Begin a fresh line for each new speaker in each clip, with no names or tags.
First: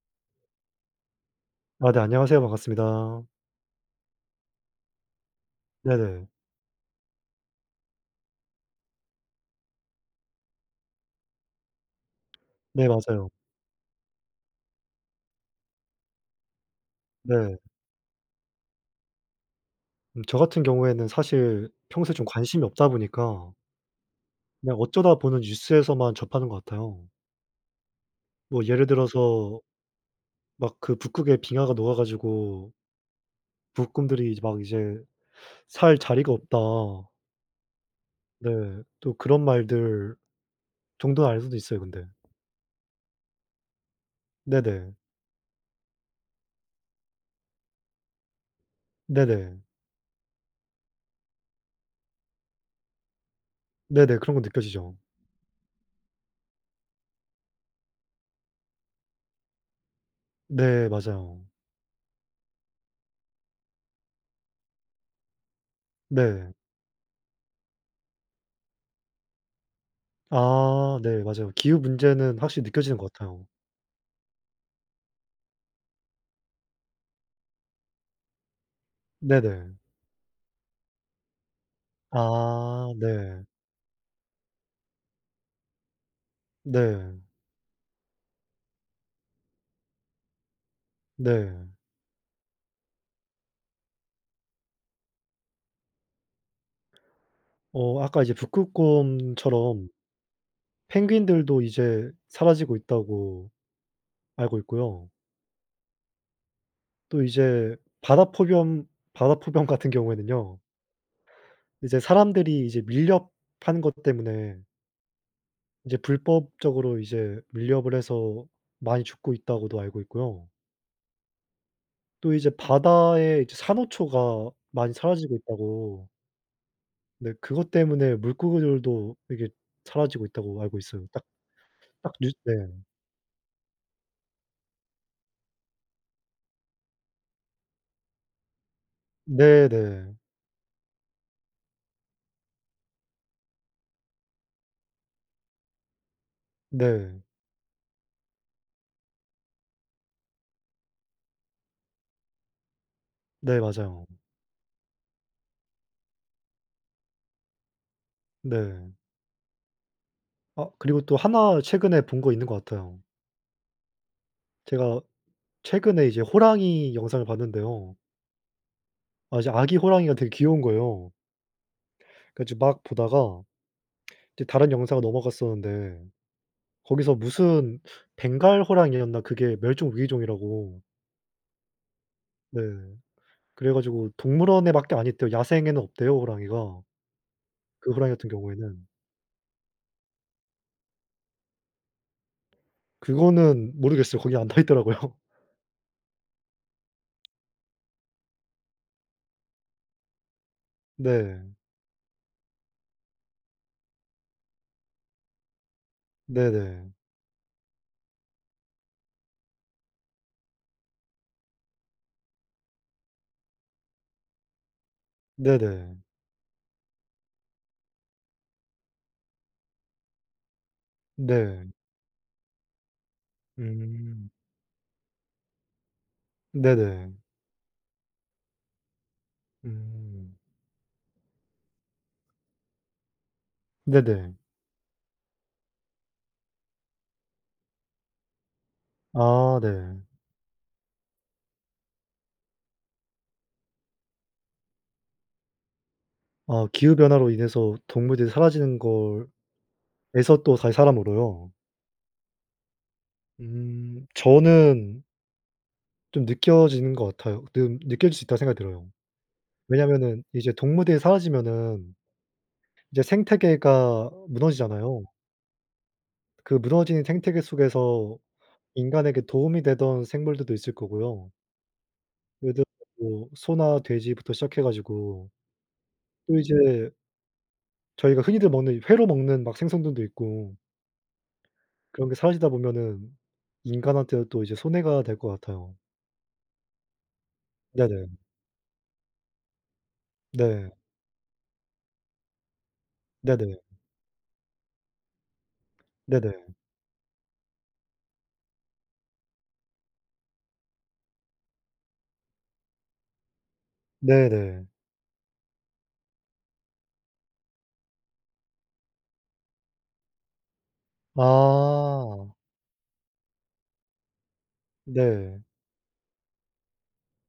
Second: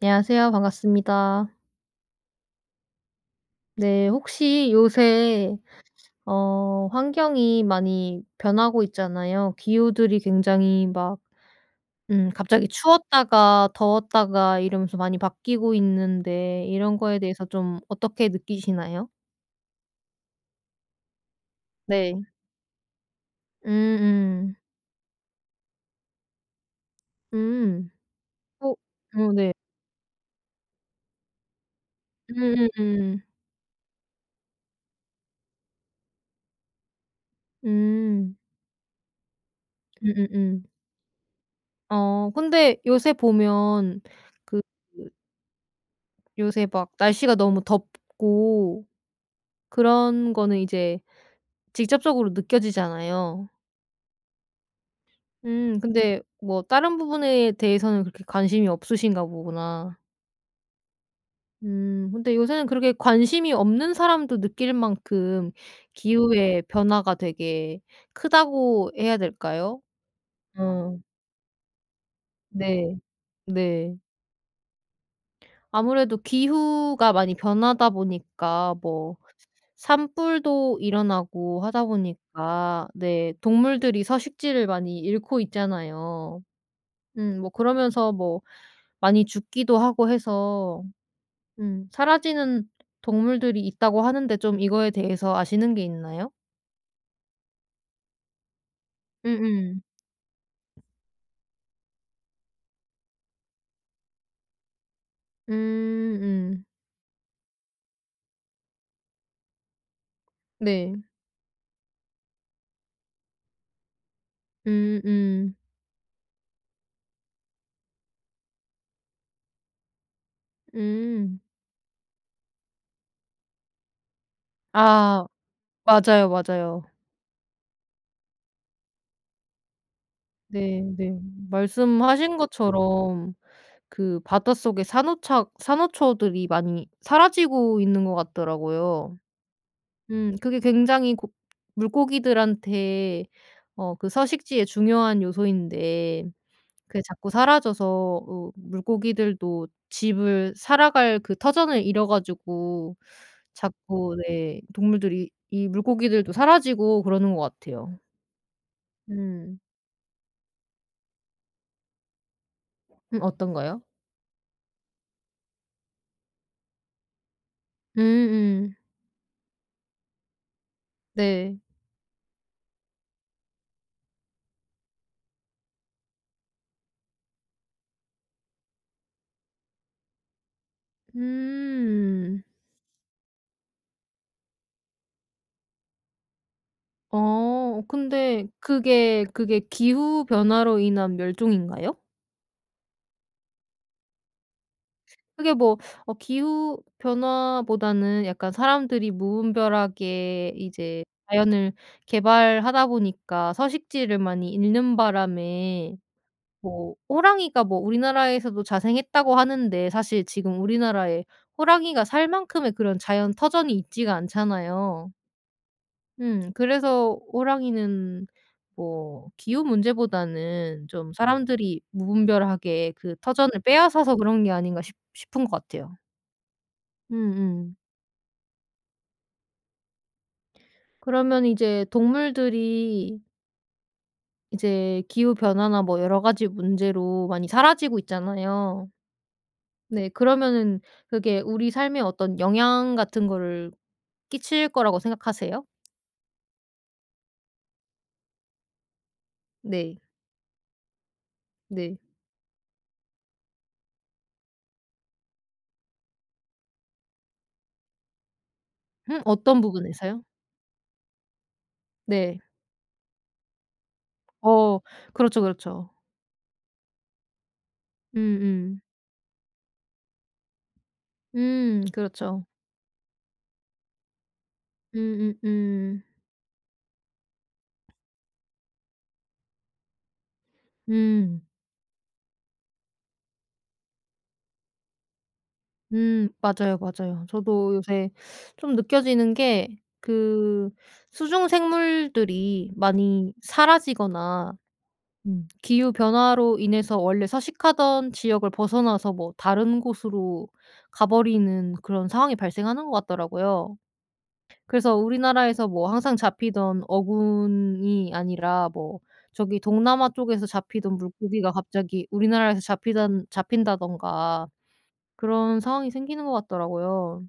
안녕하세요 반갑습니다.
어 네 안녕하세요 반갑습니다.
네 혹시 요새
네네.
어 환경이 많이 변하고 있잖아요. 기후들이 굉장히 막 음 갑자기
네 맞아요.
추웠다가 더웠다가 이러면서 많이 바뀌고 있는데 이런 거에 대해서
네.
좀 어떻게 느끼시나요?
음 저 같은 경우에는 사실 평소에
네.
좀 관심이 없다 보니까
음음.
그냥 어쩌다 보는 뉴스에서만 접하는 것 같아요.
음.
뭐
어.
예를
어 네.
들어서 막 그 북극에 빙하가 녹아 가지고
음음음.
북극곰들이 이제 막 이제 살 자리가 없다.
음.
네. 또 그런 말들
음음음.
정도 알고도 있어요 근데.
어 근데 요새 보면 그
네네.
그 요새 막 날씨가 너무 덥고
네네.
그런 거는 이제 직접적으로 느껴지잖아요.
네네 그런 것 느껴지죠.
음 근데 뭐 다른 부분에 대해서는 그렇게 관심이 없으신가 보구나.
네 맞아요.
음 근데 요새는 그렇게 관심이 없는 사람도 느낄 만큼
네.
기후의 변화가 되게 크다고 해야 될까요?
아
어.
네 맞아요 기후 문제는 확실히 느껴지는
네.
것 같아요.
네. 아무래도 기후가 많이 변하다 보니까 뭐
네네.
산불도 일어나고 하다 보니까
아
네
네.
동물들이 서식지를 많이 잃고 있잖아요.
네.
음 뭐 그러면서 뭐 많이 죽기도 하고 해서
네.
음 "사라지는 동물들이 있다."고 하는데 좀 이거에 대해서 아시는 게 있나요?
어 아까 이제
음음.
북극곰처럼 "펭귄들도 이제 사라지고 있다."고 알고 있고요
음음.
또 이제 바다포겸 바다표범 같은 경우에는요
네.
이제 사람들이 이제 밀렵 한 것 때문에
음음.
이제 "불법적으로 이제 밀렵을 해서 많이 죽고 있다."고도 알고 있고요
음.
또 이제 바다에 이제 "산호초가 많이
아
사라지고 있다."고
맞아요, 맞아요.
네 그것 때문에 "물고기들도 이게 사라지고 있다."고 알고 있어요.
네네
딱 딱 뉴스
말씀하신
네.
것처럼 그 바닷속에 산호차 산호초들이 많이 사라지고 있는 것 같더라고요.
네네.
음 그게 굉장히 고 물고기들한테 어 그 서식지에 중요한 요소인데 그게
네.
자꾸 사라져서 으 물고기들도 집을 살아갈 그 터전을 잃어 가지고
네 맞아요.
자꾸 네 동물들이 이 물고기들도 사라지고 그러는 것 같아요.
네.
음.
아 그리고 또 하나 최근에 본 거 있는 것 같아요.
음 어떤 거요?
제가 최근에 이제 호랑이 영상을 봤는데요.
음음.
아 이제 아기 호랑이가 되게 귀여운 거예요.
네.
그 좀 막 보다가 이제 다른 영상으로 넘어갔었는데 거기서 무슨 벵갈 호랑이였나 그게 멸종위기종이라고
음.
네. 그래 가지고 동물원에 밖에 안 있대요 야생에는 없대요 호랑이가.
어
그 호랑이 같은
근데
경우에는.
그게, 그게 기후 변화로 인한 멸종인가요?
그거는 모르겠어요. 거기 안 나와 있더라고요.
그게 뭐 어 기후 변화보다는 약간 사람들이 무분별하게 이제
네.
자연을 개발하다 보니까 서식지를 많이 잃는 바람에
네네.
뭐 "호랑이가 뭐 우리나라에서도 자생했다."고 하는데 사실 지금 우리나라에 호랑이가 살 만큼의 그런 자연 터전이 있지가 않잖아요.
네네.
음 그래서 호랑이는 뭐 기후 문제보다는 좀
네.
사람들이 무분별하게 그 터전을 빼앗아서
음.
그런 게 아닌가 싶 싶은 거 같아요.
네네.
음음.
음.
그러면 이제 동물들이
네네.
이제 기후변화나 뭐 여러 가지 문제로 많이 사라지고 있잖아요.
아 네.
네 그러면은 그게 우리 삶에 어떤 영향 같은 거를 끼칠 거라고 생각하세요?
아 기후 변화로 인해서 동물들이 사라지는 걸
네.
에서 또다시 사람으로요?
네.
음 저는 좀 느껴지는 것 같아요. 느 느껴질 수 있다고 생각이 들어요.
음 어떤
왜냐하면은
부분에서요?
이제 동물들이 사라지면은
네.
이제 생태계가
어.
무너지잖아요.
그렇죠, 그렇죠.
그 무너진 생태계 속에서
음음.
인간에게 도움이 되던 생물들도 있을 거고요.
음 그렇죠.
예를 들어서 뭐 소나 돼지부터 시작해 가지고
음음음.
또 이제 저희가 흔히들 먹는 이 회로 먹는 막 생선들도 있고
음.
그런 게 사라지다 보면은 인간한테도 또 이제 손해가 될 것 같아요.
음 맞아요, 맞아요. 저도 요새
네네.
좀 느껴지는 게 그
네.
수중 생물들이 많이
네네.
사라지거나 음 기후
네네.
변화로 인해서 원래 서식하던 지역을 벗어나서 뭐 다른 곳으로 가 버리는 그런 상황이 발생하는 것 같더라고요.
네 네.
그래서 우리나라에서 뭐 항상 잡히던 어군이 아니라 뭐 저기 동남아 쪽에서 잡히던 물고기가 갑자기
아.
우리나라에서 잡히단 잡힌다든가
네.
그런 상황이 생기는 것 같더라고요.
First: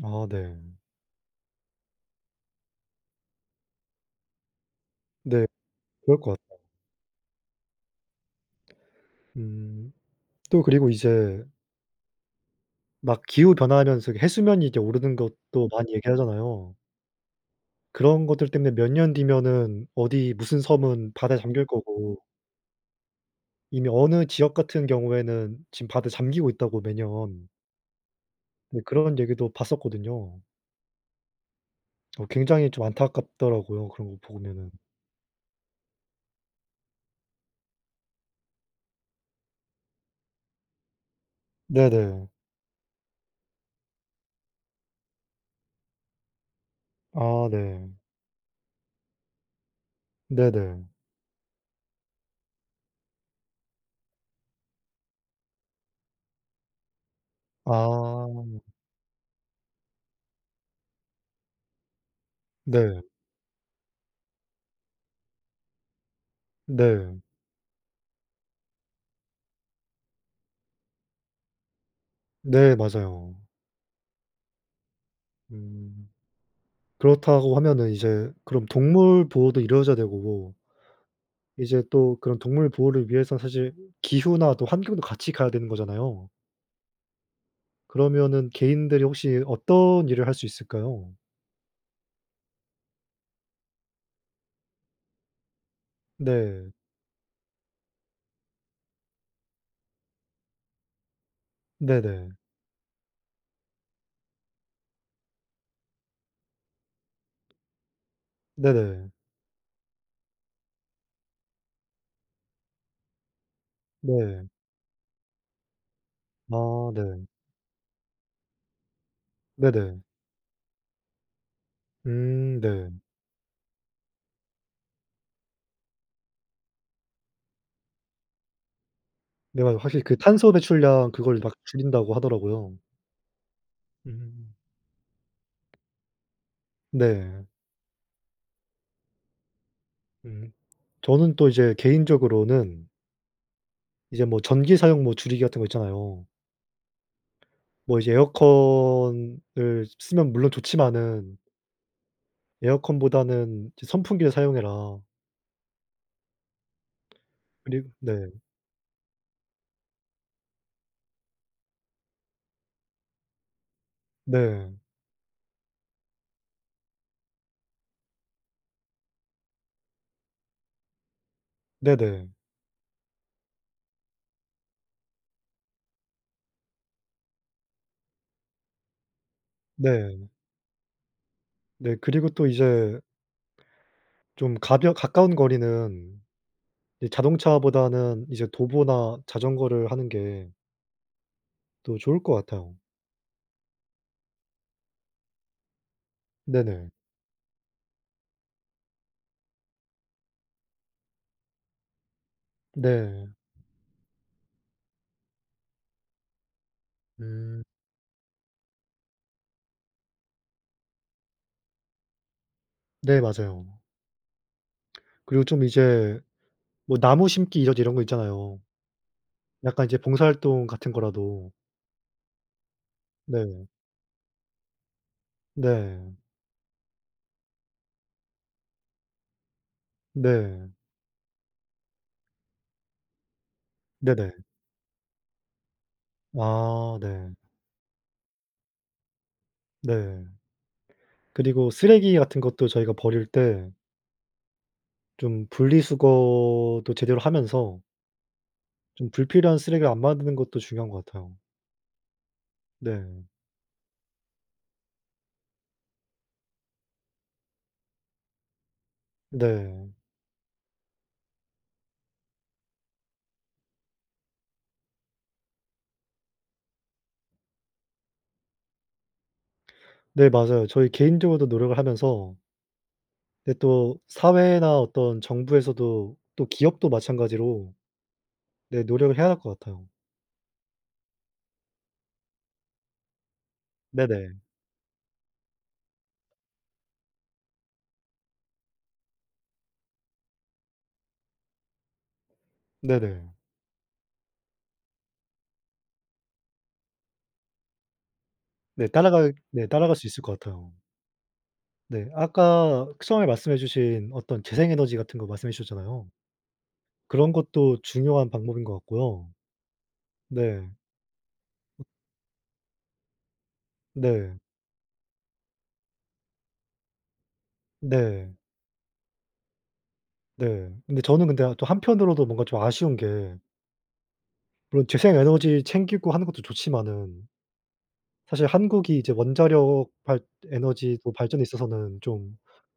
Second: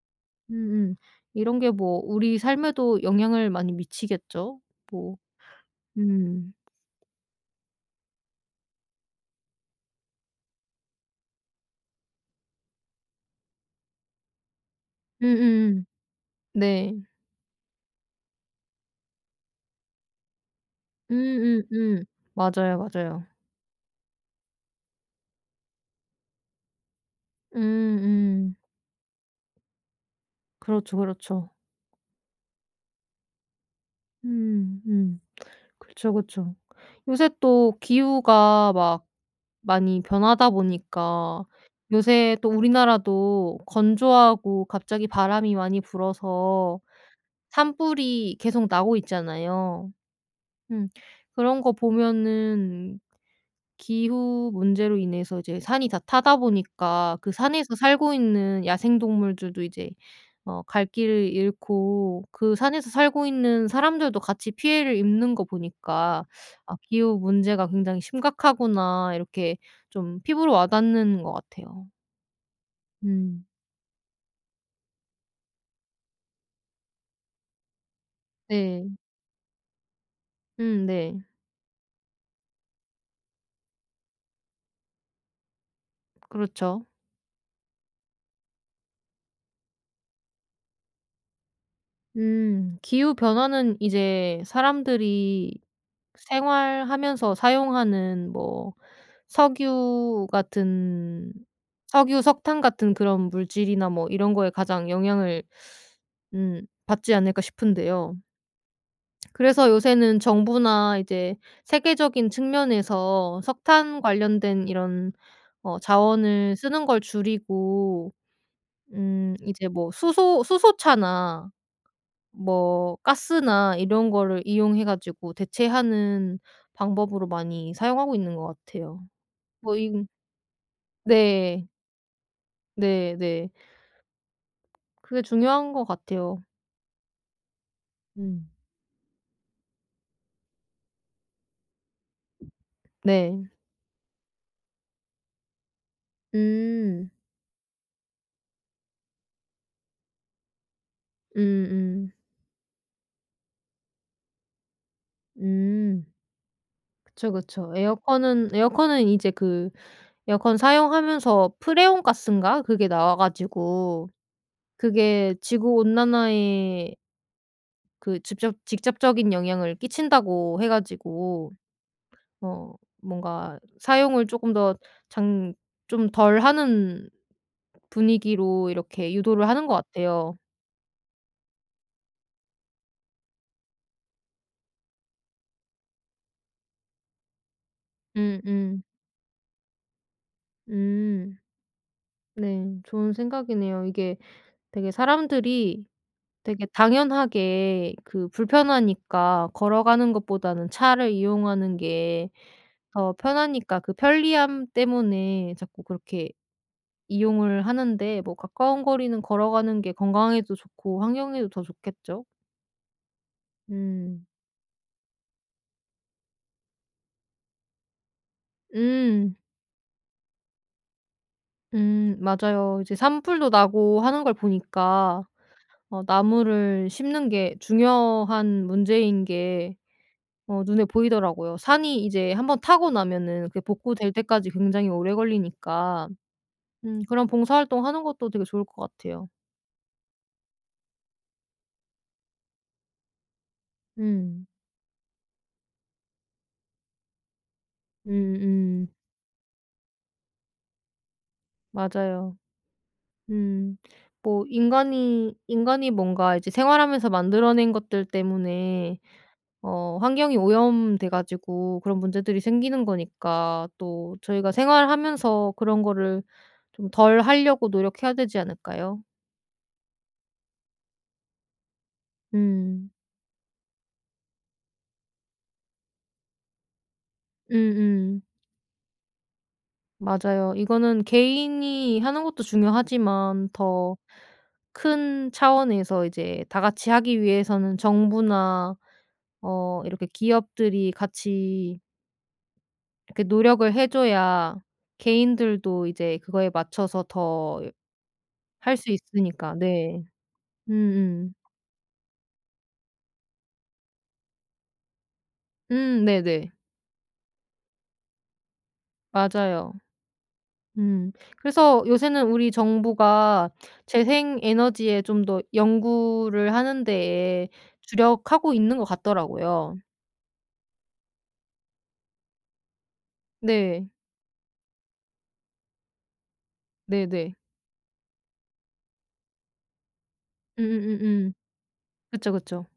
아 네.
음음. 이런 게 뭐 우리 삶에도 영향을 많이 미치겠죠? 뭐
네. 그럴 것
음.
같아요. 음. 또 그리고 이제 막 기후 변화하면서 이 해수면이 이렇게 오르는 것도
음음음.
많이 얘기하잖아요.
네.
그런 것들 때문에 몇 년 뒤면은 어디 무슨 섬은 바다에 잠길
음음음.
거고
맞아요, 맞아요.
이미 어느 지역 같은 경우에는 지금 바다에 잠기고 있다고 매년.
음음.
네 그런 얘기도 봤었거든요.
그렇죠, 그렇죠.
어 굉장히 좀 안타깝더라고요 그런 거 보면은.
음음. 그쵸, 그쵸. 요새 또 기후가 막 많이 변하다 보니까
네네.
요새 또 우리나라도 건조하고 갑자기 바람이 많이 불어서
아 네.
산불이 계속 나고 있잖아요.
네네.
음 그런 거 보면은 기후 문제로 인해서 이제 산이 다 타다 보니까 그 산에서 살고
아.
있는 야생 동물들도 이제 어 갈 길을 잃고 그 산에서
네.
살고 있는 사람들도 같이 피해를 입는 거 보니까 '아 기후
네.
문제가 굉장히 심각하구나.' 이렇게 좀 피부로 와닿는 것 같아요.
네 맞아요.
음.
음. 그렇다고 하면은 이제 그럼
네.
동물 보호도 이루어져야 되고
음 네.
이제 또 그런 동물 보호를 위해서 사실 기후나 또 환경도 같이 가야 되는 거잖아요.
그렇죠.
그러면은 개인들이 혹시 어떤 일을 할 수 있을까요?
음 기후 변화는 이제 사람들이
네.
생활하면서 사용하는 뭐 석유 같은 석유,
네네.
석탄 같은 그런 물질이나 뭐 이런 거에 가장 영향을 음 받지 않을까 싶은데요.
네네.
그래서 요새는 정부나 이제 세계적인 측면에서 석탄
네.
관련된 이런 어 자원을 쓰는
아
걸
네.
줄이고 음 이제 뭐
네네.
수소 수소차나
음 네.
뭐 가스나 이런 거를 이용해 가지고 대체하는 방법으로 많이 사용하고 있는 것 같아요.
네
뭐
맞아
이
확실히 그 탄소 배출량 그걸 막
네.
줄인다고 하더라고요.
네 네.
음.
그게 중요한 것 같아요.
네.
음.
음. 저는 또 이제 개인적으로는
네.
이제 뭐 전기 사용 뭐 줄이기 같은 거 있잖아요.
음.
뭐 이제 에어컨을 쓰면 물론 좋지만은
음음.
에어컨보다는 이제 "선풍기를 사용해라."
음. 그쵸, 그쵸.
그리 네.
에어컨은 에어컨은 이제 그 에어컨 사용하면서 프레온 가스인가 그게 나와 가지고
네.
그게 지구 온난화에 그 직접 직접적인 영향을 끼친다고 해 가지고
네네.
어 뭔가 사용을 쪼끔 더 장 좀 덜 하는 분위기로 이렇게 유도를 하는 것
네.
같아요.
네 그리고 또 이제 좀 가벼 가까운 거리는 이 자동차보다는 이제
음음.
도보나 자전거를 하는 게
음.
더 좋을 것
네.
같아요.
좋은 생각이네요. 이게 되게 사람들이 되게
네네.
당연하게 그 불편하니까 걸어가는 것보다는 차를 이용하는 게 더
네.
편하니까 그 편리함 때문에 자꾸 그렇게
음.
이용을 하는데 뭐 가까운 거리는 걸어가는 게 건강에도 좋고 환경에도 더 좋겠죠?
네 맞아요.
음.
그리고 좀 이제 뭐 나무 심기 이러 이런 거 있잖아요.
음.
약간 이제 봉사활동 같은 거라도.
음 맞아요. 이제 산불도
네.
나고 하는 걸 보니까 어
네.
나무를 심는 게 중요한 문제인 게 어
네.
눈에 보이더라고요. 산이 이제 1 번 타고 나면은 그게 복구될
네네.
때까지 굉장히 오래 걸리니까
아
음 그런
네.
봉사 활동하는 것도 되게 좋을 것 같아요.
네. 그리고 쓰레기 같은 것도 저희가 버릴 때
음.
좀 분리수거도 제대로 하면서
음음.
좀 불필요한 쓰레기를 안 만드는 것도 중요한 것 같아요.
맞아요.
네.
음 뭐 인간이 인간이 뭔가 이제 생활하면서 만들어낸 것들 때문에
네.
어 환경이 오염돼 가지고 그런 문제들이 생기는 거니까 또 저희가 생활하면서 그런 거를 좀 덜 하려고 노력해야 되지 않을까요?
네 맞아요. 저희 개인적으로도 노력을 하면서
음.
근데 또 사회나 어떤 정부에서도 또 기업도 마찬가지로
음음.
네 노력을 해야 할 것 같아요.
맞아요. 이거는 개인이 하는 것도 중요하지만 더
네네.
큰 차원에서 이제 다 같이 하기 위해서는 정부나 어 이렇게 기업들이 같이 그
네네.
노력을 해줘야 개인들도 이제 그거에 맞춰서 더 할
네
수
따라갈
있으니까
네 따라갈
네.
수 있을 것 같아요.
음음.
네 아까 처음에 말씀해 주신 어떤 재생 에너지 같은 거 말씀해
음
주셨잖아요.
네네.
그런 것도 중요한 방법인 것 같고요.
맞아요.
네.
음. 그래서 요새는 우리 정부가
네.
재생 에너지에 좀 더 연구를 하는 데에
네.
주력하고 있는 것 같더라고요.
네. 근데 저는 근데 어 또 한편으로도 뭔가 좀 아쉬운 게
네.
물론 재생 에너지 챙기고 하는 것도 좋지만은
네네.
사실 한국이 이제 원자력 발 에너지 뭐
음음음음.
발전에 있어서는
그쵸
좀
그쵸.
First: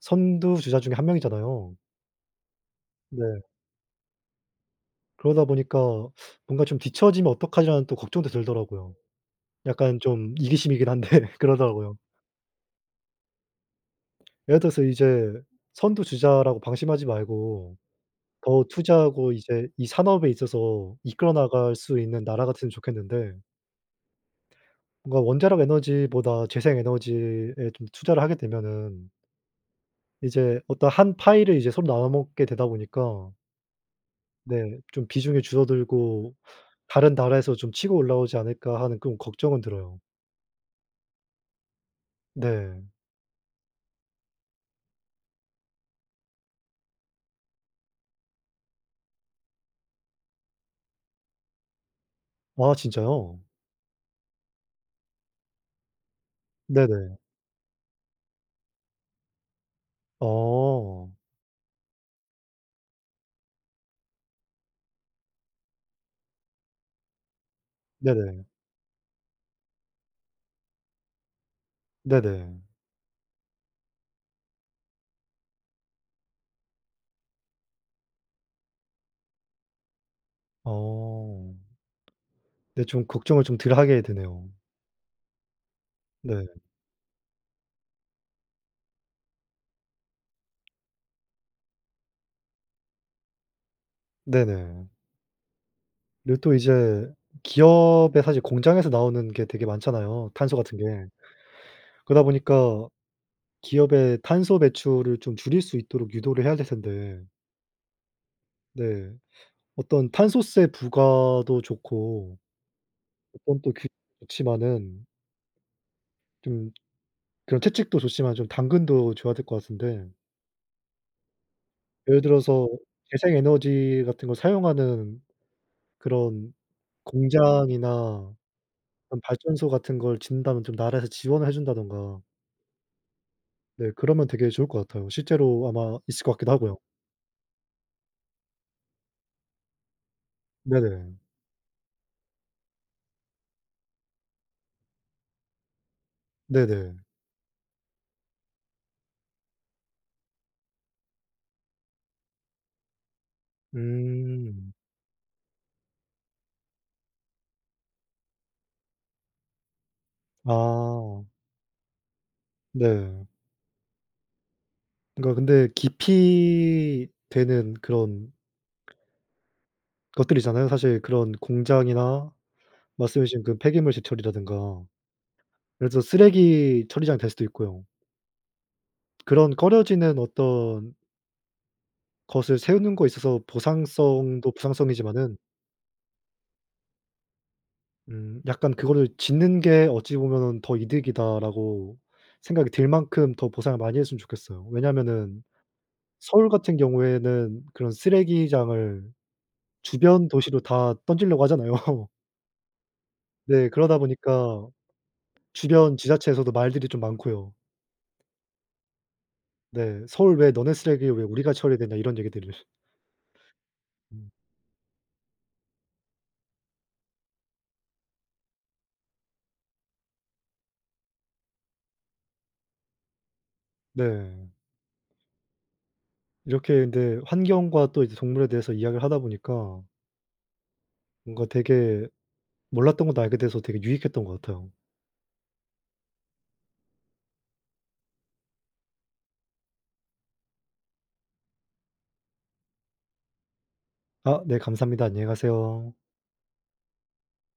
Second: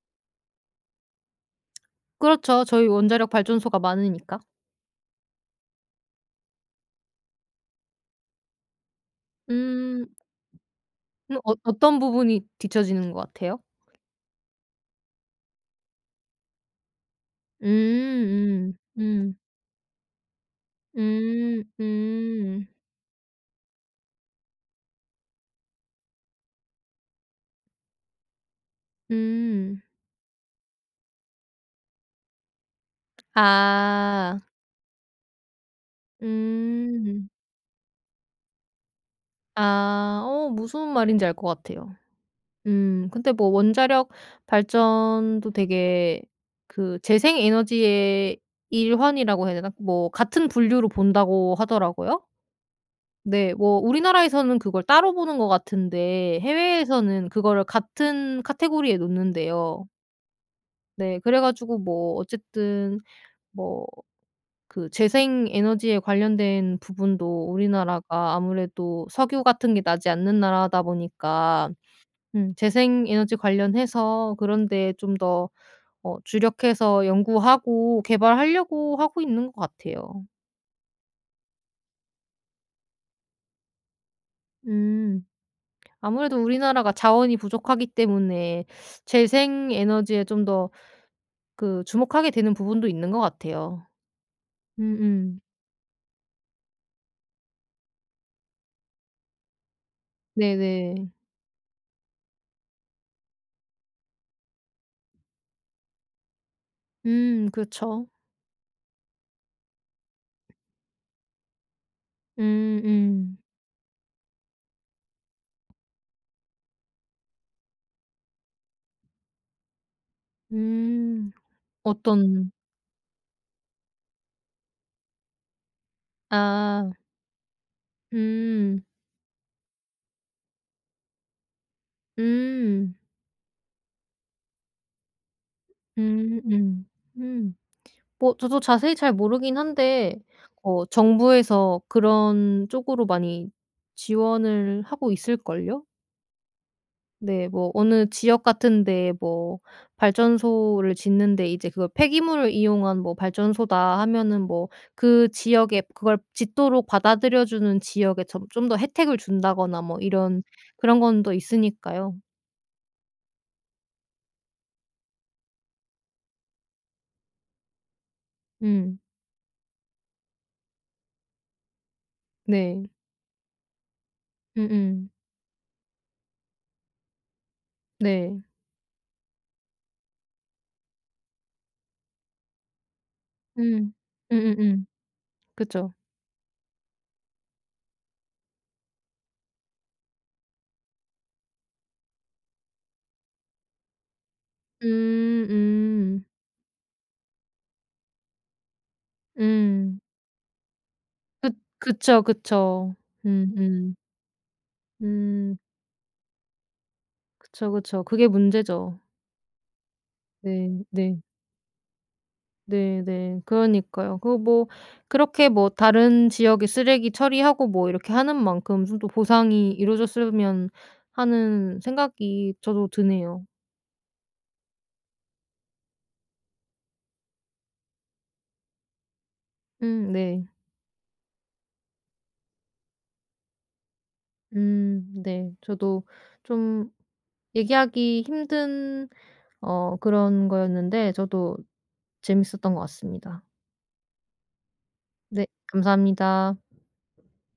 선두 주자 중의 1 명이잖아요.
그렇죠. 저희 원자력
네.
발전소가 많으니까.
그러다 보니까 뭔가 좀 '뒤처지면 어떡하지.'라는 걱정도 들더라고요. 약간
음음. 음
좀 이기심이긴 한데
어
그러더라고요.
어떤 부분이 뒤처지는 것 같아요?
예를 들어서 이제 선두 주자라고 방심하지 말고 더
음음.
투자하고
음.
이제 이 산업에 있어서 이끌어
음.
나갈 수 있는 나라
음.
같으면 좋겠는데 뭔가 원자력 에너지보다 재생 에너지에 좀 투자를 하게 되면은
음.
이제 어떤 한 파이를 이제 서로 나눠 먹게 되다 보니까
아.
네. 좀 '비중이 줄어들고 다른
음.
나라에서 좀 치고 올라오지 않을까.' 하는 그런 걱정은 들어요.
아 어 무슨 말인지 알 것 같아요.
네.
음. 근데 뭐 원자력 발전도 되게 그 재생 에너지의 일환이라고 해야 되나 뭐 같은 분류로 본다고 하더라고요?
와 진짜요?
네, 뭐 우리나라에서는 그걸 따로 보는 것 같은데
네네.
해외에서는 그거를 같은 카테고리에 놓는대요.
어.
네. 그래 가지고 뭐 어쨌든 뭐 그 재생 에너지에 관련된 부분도 우리나라가
네네.
아무래도 석유 같은 게 나지 않는 나라다 보니까 음
네네.
재생 에너지 관련해서 그런 데에 좀 더 어 주력해서 연구하고 개발하려고 하고 있는 것 같아요.
아. 네 좀 걱정을 좀 덜 하게 되네요.
음. 아무래도
네.
우리나라가 자원이 부족하기 때문에 재생 에너지에 좀 더 그 주목하게 되는 부분도 있는 것 같아요.
네네.
음음.
네 또 이제 기업의 사실 공장에서 나오는 게 되게 많잖아요
네
탄소 같은 게.
네.
그러다 보니까 기업의 탄소 배출을 좀 줄일 수 있도록 유도를 해야 될 텐데
음 그렇죠.
네. 어떤 탄소세 부과도 좋고
음음.
어떤 또 그렇지만은 좀 그런 채찍도 좋지만 좀 당근도 줘야 될 것 같은데
음.
예를
어떤?
들어서 재생 에너지 같은 걸 사용하는 그런
아.
공장이나
음.
그런 발전소 같은 걸 짓는다면 좀 나라에서 지원을 해 준다든가
음.
네 그러면 되게 좋을 것 같아요. 실제로 아마 있을 것
음
같기도 하고요.
음. 음. 뭐 저도 자세히 잘 모르긴 한데 어
네네.
정부에서 그런 쪽으로 많이 지원을 하고 있을걸요?
네네.
네. 뭐 어느 지역 같은 데에 뭐 발전소를 짓는데 이제 그거 "폐기물을 이용한 뭐 발전소다." 하면은 뭐
음.
그 지역에 그걸 짓도록 받아들여 주는 지역에 점 좀 더 혜택을 준다거나 뭐 이런 그런 건
아.
더 있으니까요.
네. 그러니까 근데 기피되는 그런
음.
것들이잖아요. 사실 그런 공장이나
네.
말씀해 주신 그 폐기물 시설 처리라든가
음음.
예를 들어서 쓰레기 처리장이 될 수도 있고요.
네.
그런 꺼려지는 어떤 것을 세우는 거에 있어서
음.
보상성도
음음음.
보상성이지만은
그쵸.
음 약간 '그거를 짓는 게 어찌 보면은 더 이득이다.'라고 생각이 들 만큼 더 보상을 많이 했으면 좋겠어요. 왜냐하면은
음. 음.
서울 같은 경우에는 그런 쓰레기장을
음.
주변 도시로 다 던지려고
그
하잖아요.
그쵸, 그쵸.
네 그러다
음음.
보니까
음.
주변 지자체에서도 말들이 좀 많고요.
그쵸, 그쵸. 그게 문제죠.
네 "서울 왜 너네
네.
쓰레기에
네.
왜 우리가 처리해야 되냐." 이런 얘기들일
네 네. 그러니까요.
음.
그거 뭐 그렇게 뭐 다른 지역에 쓰레기 처리하고 뭐 이렇게 하는 만큼 좀 더 보상이 이루어졌으면 하는 생각이 저도 드네요.
네. 이렇게 근데 환경과 또 이제 동물에 대해서 이야기를 하다 보니까
음 네.
뭔가 되게 몰랐던 것도 알게 돼서 되게 유익했던 것 같아요.
음 네. 저도 좀 얘기하기 힘든 어 그런 거였는데 저도 재미있었던 것 같습니다.
아 네 감사합니다. 안녕히
네.
가세요.
감사합니다.